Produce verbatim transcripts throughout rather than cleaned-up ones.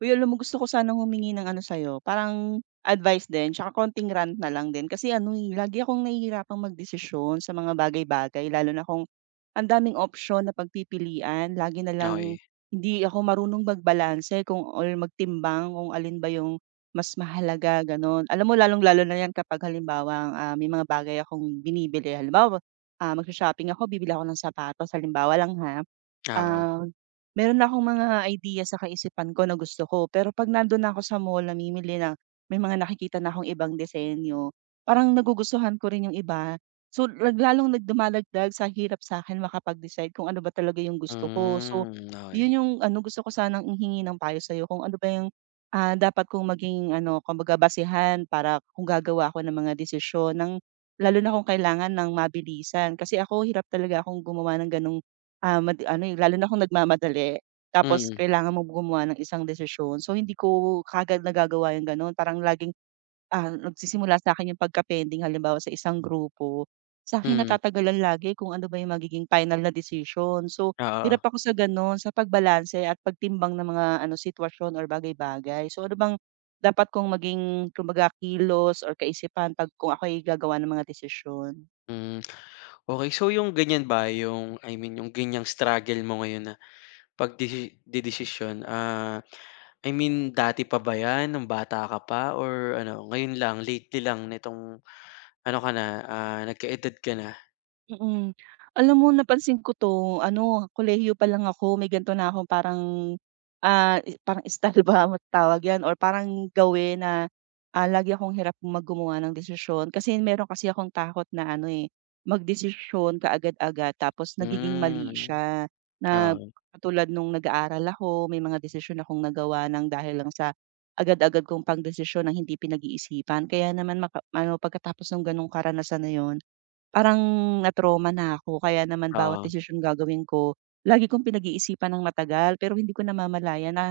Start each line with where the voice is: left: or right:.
right: Uy, alam mo gusto ko sanang humingi ng ano sa'yo, parang advice din tsaka konting rant na lang din kasi ano, eh, lagi akong nahihirapang magdesisyon sa mga bagay-bagay lalo na kung ang daming option na pagpipilian. Lagi na lang
left: Okey,
right: hindi ako marunong magbalanse kung or magtimbang kung alin ba yung mas mahalaga, gano'n. Alam mo lalong-lalo na 'yan kapag halimbawang, ah, may mga bagay akong binibili. Halimbawa, ah, magsho-shopping ako, bibili ako ng sapatos halimbawa lang ha.
left: oo.
right: Ah, Meron akong mga ideya sa kaisipan ko na gusto ko, pero 'pag nando'n na ako sa mall namimili ng may mga nakikita na akong ibang disenyo, parang nagugustuhan ko rin yung iba. So, nag lalong nag dumadagdag sa hirap sa'kin makapag-decide kung ano ba talaga yung gusto ko. So,
left: Hmm,
right: yun
left: okey.
right: yung ano, gusto ko sanang humingi ng payo sa'yo kung ano ba yung, ah, dapat kong maging ano, kumbaga basehan para kung gagawa ako ng mga desisyon ng lalo na kung kailangan ng mabilisan. Kasi ako hirap talaga akong gumawa ng gano'ng Ah, mad ano, eh, lalo na kung nagmamadali tapos
left: Mm,
right: kailangan mong gumawa ng isang desisyon. So, hindi ko kaagad nagagawa yung gano'n parang laging, ah, nagsisimula sa'kin yung pagka-pending halimbawa sa isang grupo, sa'kin
left: mm,
right: natatagalan lagi kung ano ba yung magiging final na desisyon. So,
left: oo,
right: hirap ako sa gano'n, sa pagbalanse at pagtimbang ng mga ano, sitwasyon or bagay-bagay. So, ano bang dapat kong maging kumbaga kilos or kaisipan 'pag kung ako'y gagawa ng mga desisyon?
left: hmm. Okey, so yung ganyan ba yung, I mean, yung ganyang struggle mo ngayon na pagdesi dedesisyon, ah, I mean dati pa ba yan nung bata ka pa or ano ngayon lang lately lang nitong ano ka na, ah, nagkaedad ka na?
right: Mm. Alam mo napansin ko 'to ano, kolehiyo pa lang ako may ganito na akong parang, ah, i- parang style ba matawag 'yan or parang gawin na, ah, lagi akong hirap maggumawa ng desisyon. Kasi meron kasi akong takot na ano, eh, magdesisyon kaagad-agad tapos nagiging mali
left: Hmm,
right: siya. Na
left: oo,
right: katulad nung nag-aaral ako may mga desisyon akong nagawa ng dahil lang sa agad-agad kong pangdesisyon ng hindi pinag-iisipan. Kaya naman maka ano, pagkatapos ng gano'ng karanasan na 'yun parang na-trauma na ako kaya naman bawat
left: oo,
right: desisyon gagawin ko, lagi kong pinag-iisipan ng matagal pero hindi ko namamalayan na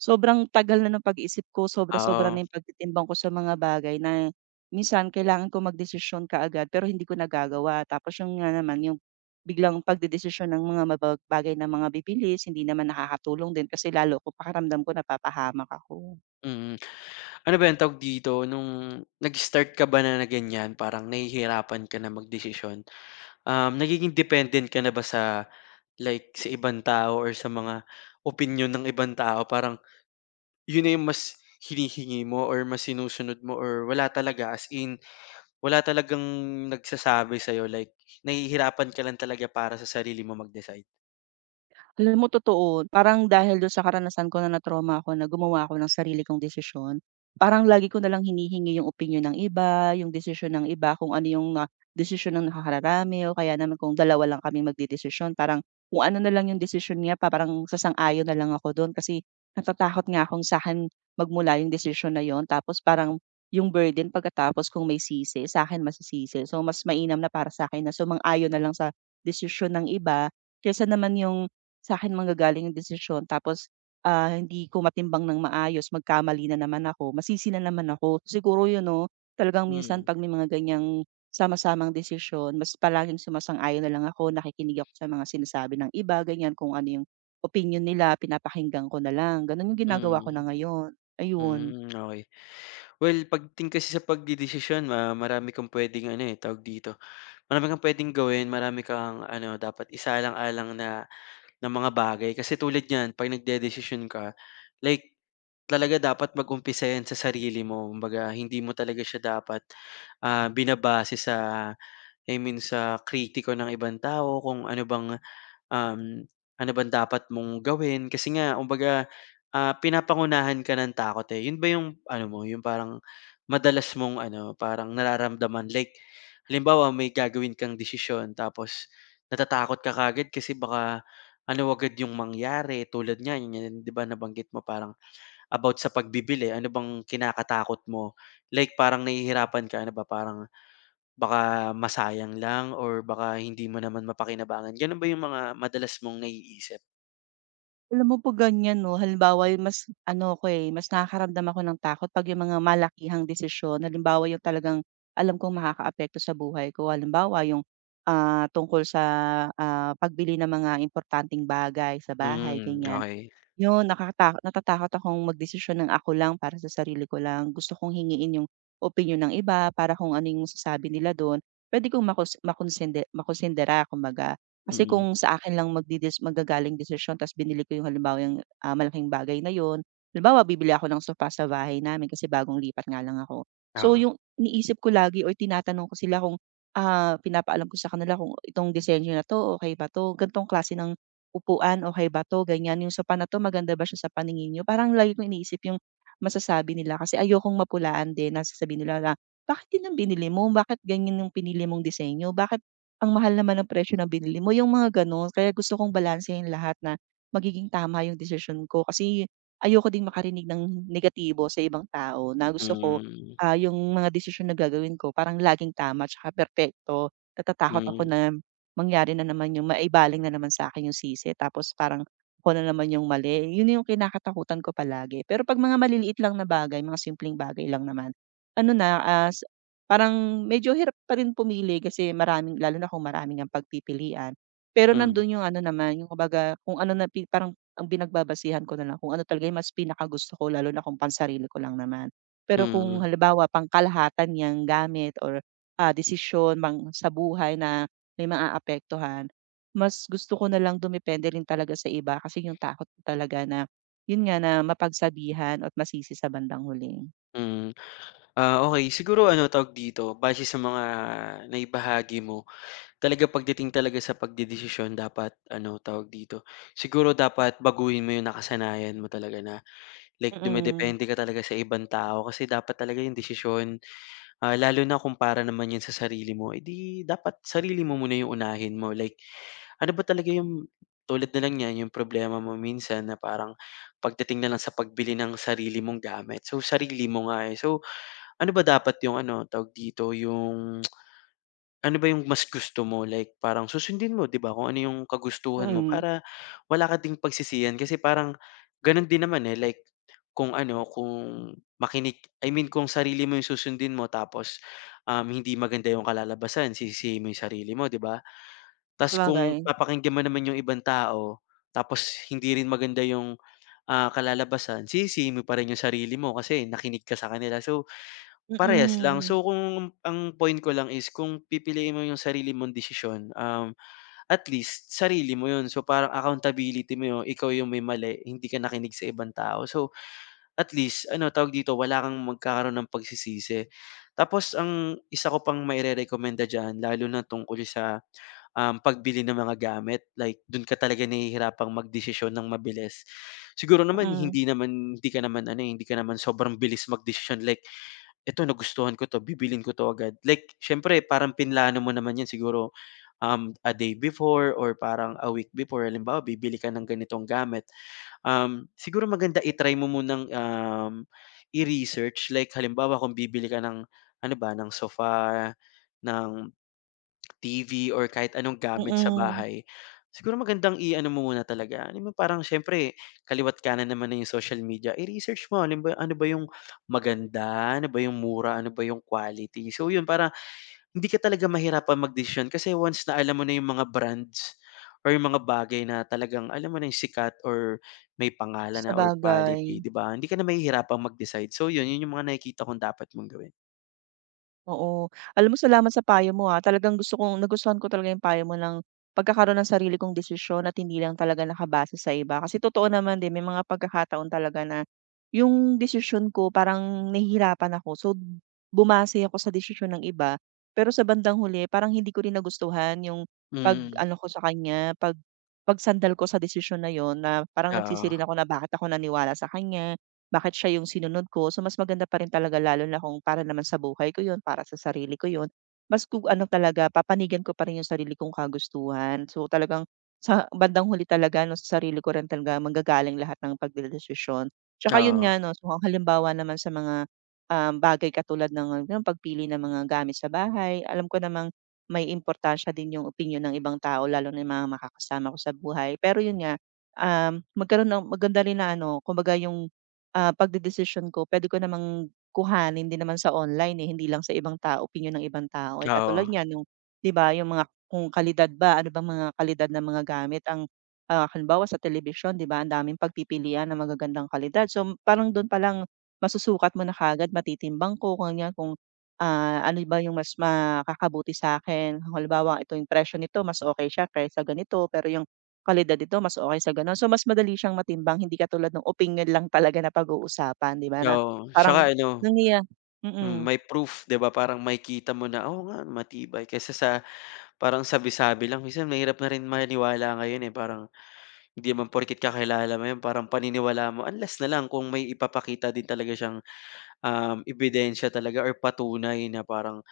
right: sobrang tagal na ng pag-iisip ko, sobra-sobra
left: oo,
right: na yung pagtitimbang ko sa mga bagay na minsan kailangan ko magdesisyon kaagad pero hindi ko nagagawa. Tapos yun nga naman yung biglang pagdedesisyon ng mga maba bagay na mga bibilis, hindi naman nakakatulong din kasi lalo ko pakiramdam ko napapahamak ako.
left: mm. Ano ba yan tawag dito nung nag-start ka ba na na ganyan parang nahihirapan ka na magdesisyon? Um, nagiging dependent ka na ba sa, like, sa ibang tao or sa mga opinyon ng ibang tao? Parang yun na yung mas hinihingi mo or mas sinusunod mo or wala talaga, as in, wala talagang nagsasabi sa'yo, like, nahihirapan ka lang talaga para sa sarili mo mag-decide?
right: Alam mo totoo, parang dahil dun sa karanasan ko na na-trauma ako na gumawa ako ng sarili kong desisyon, parang lagi ko nalang hinihingi yung opinyon ng iba, yung desisyon ng iba kung ano yung na desisyon ng nakakararami o kaya naman kung dalawa lang kaming magdedesisyon parang kung ano na lang yung desisyon niya pa parang sasang-ayon na lang ako dun kasi natatakot nga akong sa'kin magmula yung desisyon na yon tapos parang yung burden pagkatapos kung may sisi, sa'kin masisisi. So mas mainam na para sa sa'kin na sumang-ayon na lang sa desisyon ng iba kaysa naman yung sa'kin manggagaling yung desisyon tapos, ah, hindi ko matimbang ng maayos, magkamali na naman ako, masisi na naman ako. Siguro yun 'no, talagang minsan
left: Hmm,
right: 'pag may mga ganiyang sama-samang desisyon mas palaging sumasang-ayon na lang ako, nakikinig ako sa mga sinasabi ng iba ganiyan, kung ano yung opinyon nila pinapakinggan ko na lang, gano'n yung ginagawa
left: hmm,
right: ko na ngayon, ayun.
left: hmm, okey. Well, pagdating kasi sa pagdedesisyon, ah, marami kang puwedeng ano, eh, tawag dito, marami kang puwedeng gawin, marami kang ano dapat isaalang-alang na ng mga bagay. Kasi tulad niyan 'pag decision ka, like talaga dapat mag-umpisa 'yan sa sarili mo. Kumbaga hindi mo talaga siya dapat, ah, binabase sa, I mean, sa kritiko ng ibang tao kung ano bang um, ano bang dapat mong gawin kasi nga kumbaga, ah, pinapangunahan ka ng takot, eh. Yun ba yung ano mo, yung parang madalas mong ano, parang nararamdaman, like halimbawa may gagawin kang desisyon tapos natatakot ka kagad kasi baka ano agad yung mangyari tulad niya, yun yun 'di ba nabanggit mo parang about sa pagbibili, ano bang kinakatakot mo? Like parang nahihirapan ka, ano ba parang baka masayang lang or baka hindi mo naman mapakinabangan, gano'n ba yung mga madalas mong naiisip?
right: Alam mo 'pag ganyan 'no, halimbawa yung mas ano ako, eh, mas nakakaramdam ako ng takot 'pag yung mga malakihang desisyon. Halimbawa yung talagang alam kong makakaapekto sa buhay ko. Halimbawa yung, ah, tungkol sa, ah, pagbili ng mga importanteng bagay sa bahay,
left: Hmm,
right: ganyan.
left: okey.
right: Yun, nakakata natatakot akong magdesisyon ng ako lang para sa sarili ko lang. Gusto kong hingiin yung opinyon ng iba para kung ano yung sasabi nila dun, pwede kong makos makonsinde makonsidera kumbaga. Kasi
left: Mm,
right: kung sa akin lang magdedis manggagaling desisyon ta's binili ko yung halimbawa yung, ah, malaking bagay na yun. Halimbawa, bibili ako ng sofa sa bahay namin kasi bagong lipat nga lang ako. So,
left: oo.
right: yung iniisip ko lagi or tinatanong ko sila kung, ah, pinapaalam ko sa kanila kung itong disenyo na 'to, okay ba 'to, gan'tong klase ng upuan, okey ba 'to, ganyan, yung sopa na 'to maganda ba siya sa paningin niyo? Parang lagi kong iniisip yung masasabi nila kasi ayokong mapulaan din na sasabihin nila na, "Bakit yun ang binili mo? Bakit ganyan yung pinili mong disenyo? Bakit ang mahal naman ng presyo ng binili mo?" Yung mga gano'n. Kaya gusto kong balansehin lahat na magiging tama yung desisyon ko kasi ayoko ding makarinig ng negatibo sa ibang tao na gusto ko,
left: Hmm,
right: ah, yung mga decision na gagawin ko parang laging tama tsaka perpekto. Natatakot ako
left: hmm,
right: na mangyari na naman yung maibaling na naman sa akin yung sisi tapos parang ako na naman yung mali, yun yung kinakatakutan ko palagi. Pero 'pag mga maliliit lang na bagay, mga simpleng bagay lang naman, ano na, as, parang medyo hirap pa rin pumili kasi maraming lalo na kung maraming ngang pagpipilian. Pero
left: hmm,
right: nandun yung ano naman, yung kumbaga kung ano na pi parang ang binagbabasihan ko na lang kung ano talaga yung mas pinakagusto ko lalo na kung pansarili ko lang naman. Pero kung
left: mm,
right: halimbawa pangkalahatan niyang gamit or, ah, desisyon mang sa buhay na may maaapektuhan, mas gusto ko na lang dumepende rin talaga sa iba kasi yung takot ko talaga na, yun nga, na mapagsabihan at masisi sa bandang huli.
left: mm. Ah, okey siguro ano, tawag dito, base sa mga naibahagi mo, talaga pagdating talaga sa pagdedesisyon dapat ano, tawag dito, siguro dapat baguhin mo yung nakasanayan mo talaga na, like
right: Mm,
left: dumedepende ka talaga sa ibang tao kasi dapat talaga yung desisyon. Ah, lalo na kung para naman 'yun sa sarili mo, edi dapat sarili mo muna 'yung unahin mo. Like, ano ba talaga 'yung tulad na lang niyan 'yung problema mo minsan na parang pagdating na lang sa pagbili ng sarili mong gamit. So, sarili mo nga, eh. So, ano ba dapat 'yung ano, tawag dito, 'yung ano ba yung mas gusto mo? Like parang susundin mo 'di ba kung ano yung kagustuhan mo
right: mm.
left: para wala ka ding pagsisihan kasi parang gano'n din naman, eh, like kung ano, kung makinig, I mean kung sarili mo yung susundin mo tapos, um, hindi maganda yung kalalabasan sisisihin mo yung sarili mo 'di ba? Tapos kung
right: Sabagay,
left: papakinggan mo naman yung ibang tao tapos hindi rin maganda yung, ah, kalalabasan sisisihin mo pa rin yung sarili mo kasi nakinig ka sa kanila. So parehas lang.
right: mm,
left: So, kung ang point ko lang is kung pipiliin mo yung sarili mong desisyon, um, at least sarili mo yun. So, parang accountability mo yun, ikaw yung may mali, hindi ka nakinig sa ibang tao. So, at least ano tawag dito, wala kang magkakaroon ng pagsisisi. Tapos ang isa ko pang mairerekomenda dyan lalo na tungkol sa, um, pagbili ng mga gamit, like dun ka talaga nahihirapang magdesisyon ng mabilis. Siguro naman
right: mm,
left: hindi naman hindi ka naman ano, eh, hindi ka naman sobrang bilis magdesisyon like ito nagustuhan ko 'to, bibilin ko 'to agad. Like siyempre parang pinlano mo naman 'yan siguro, um, a day before or parang a week before. Halimbawa bibili ka ng ganitong gamit. Um, siguro maganda i-try mo munang, um, i-research, like halimbawa kung bibili ka ng ano ba, ng sofa, ng T V or kahit anong gamit sa
right: mm.
left: bahay, siguro magandang i-ano mo muna talaga, alam mo parang siyempre kaliwa't kanan naman na yung social media, i-research mo alam ba ano ba yung maganda, ano ba yung mura, ano ba yung quality. So yun, para hindi ka talaga mahirapan magdesisyon kasi once na alam mo na yung mga brands or yung mga bagay na talagang alam mo na yung sikat or may pangalan na or quality,
right: Sabagay.
left: 'di ba? Hindi ka na mahihirapang mag-decide. So yun, yun yung mga nakikita kong dapat mong gawin.
right: Oo. Alam mo salamat sa payo mo, ah, talagang gusto kong nagustuhan ko talaga yung payo mo ng pagkakaroon ng sarili kong desisyon at hindi lang talaga nakabase sa iba. Kasi totoo naman din, may mga pagkakataon talaga na yung desisyon ko parang nahihirapan ako. So, bumase ako sa desisyon ng iba. Pero sa bandang huli, parang hindi ko rin nagustuhan yung
left: Mm,
right: pag-ano ko sa kanya, pag pagsandal ko sa desisyon na yon na parang nagsisi
left: oo,
right: ako na bakit ako naniwala sa kanya, bakit siya yung sinunod ko? So, mas maganda pa rin talaga lalo na kung para naman sa buhay ko yun, para sa sarili ko yun. Mas kung ano talaga, papanigan ko pa rin yung sarili kong kagustuhan. So, talagang sa bandang huli talaga, no, sa sarili ko rin talaga manggagaling lahat ng pagdedesisyon. Tsaka yun
left: oo,
right: nga, no, so, kung halimbawa naman sa mga um, bagay katulad ng, ng pagpili ng mga gamit sa bahay, alam ko namang may importansya din yung opinion ng ibang tao, lalo na yung mga makakasama ko sa buhay. Pero yun nga, um, magkaroon ng maganda rin na ano, kumbaga yung ah, pagdedesisyon ko pwede ko namang kuhanin din naman sa online, eh, hindi lang sa ibang tao opinyon ng ibang tao, eh, katulad
left: oo.
right: niyan yung, 'di ba yung mga kung kalidad ba, ano bang mga kalidad ng mga gamit ang, ah, halimbawa sa telebisyon 'di ba ang daming pagpipilian ng magagandang kalidad. So, m- parang dun palang masusukat mo na kagad matitimbang ko kung ganyan kung, ah, ano ba yung mas makakabuti sa'kin. Kung halimbawa ito yung presyo nito mas okay siya kaysa ganito pero yung kalidad ito mas okay sa gano'n. So, mas madali siyang matimbang hindi katulad ng opinyon lang talaga na pag-uusapan, 'di ba, na
left: Oo,
right: parang
left: tsaka ano,
right: nangyaya
left: hmm,
right: mm.
left: may proof 'di ba, parang makikita mo na, oo nga matibay kaysa sa parang sabi-sabi lang. Minsan mahirap na rin maniwala ngayon, eh, parang hindi naman porket kakilala mo 'yan parang paniniwalaan mo unless na lang kung may ipapakita din talaga siyang, um, ebidensya talaga or patunay na parang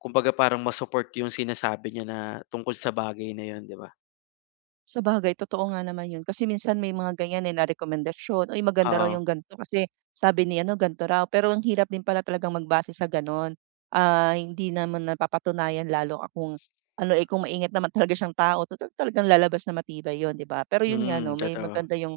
left: kumbaga parang ma-support yung sinasabi niya na tungkol sa bagay na 'yun 'di ba?
right: Sabagay, totoo nga naman yun. Kasi minsan may mga ganyan, eh, na rekomendasyon, "Uy, maganda raw
left: Oo,
right: yung ganito kasi sabi ni ano, ganito raw." Pero ang hirap din pala talagang magbase sa gano'n. Ah, hindi naman napapatunayan lalo akong ano, eh, kung maingat naman talaga siyang tao total talagang lalabas na matibay yon 'di ba? Pero yun nga
left: mm,
right: 'no, may
left: totoo.
right: maganda yung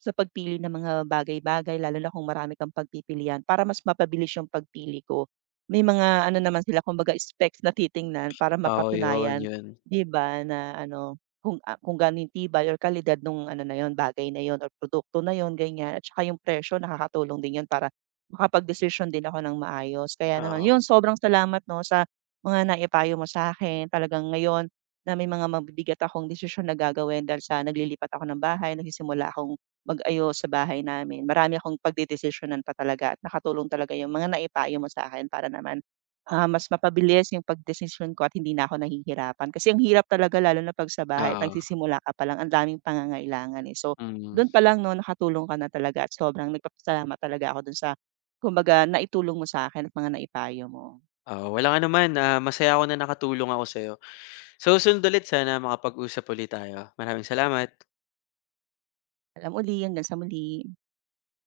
right: sa pagpili ng mga bagay-bagay lalo na kung marami kang pagpipilian para mas mapabilis yung pagpili ko. May mga ano naman sila kumbaga specs na titingnan para
left: Oo, 'yun
right: mapatunayan,
left: 'yun,
right: 'di ba, na ano kung, ah, kung gaano yung tibay or kalidad nung ano na yun, bagay na yun or produkto na yun, ganyan. At saka yung presyo nakakatulong din yun para makapagdesisyon din ako ng maayos. Kaya naman yun,
left: oo,
right: sobrang salamat 'no, sa mga naipayo mo sa akin Talagang ngayon na may mga mabibigat akong desisyon na gagawin dahil sa naglilipat ako ng bahay, nagsisimula akong mag-ayos sa bahay namin. Marami akong pagdedesisyonan pa talaga at nakatulong talaga yung mga naipayo mo sa akin para naman Ah, mas mapabilis yung pagdesisyon ko at hindi na ako nahihirapan. Kasi ang hirap talaga lalo na 'pag sa bahay at
left: oo,
right: nagsisimula ka pa lang, ang daming pangangailangan, eh. So,
left: mm.
right: dun pa lang 'no, nakatulong ka na talaga at sobrang nagpapasalamat talaga ako dun sa kumbaga naitulong mo sa akin at mga naipayo mo.
left: Oo, walang anuman, ah, masaya ako na nakatulong ako sa'yo. So, susunod ulit sana makapag-usap ulit tayo. Maraming salamat.
right: Paalam uli, hanggang sa muli.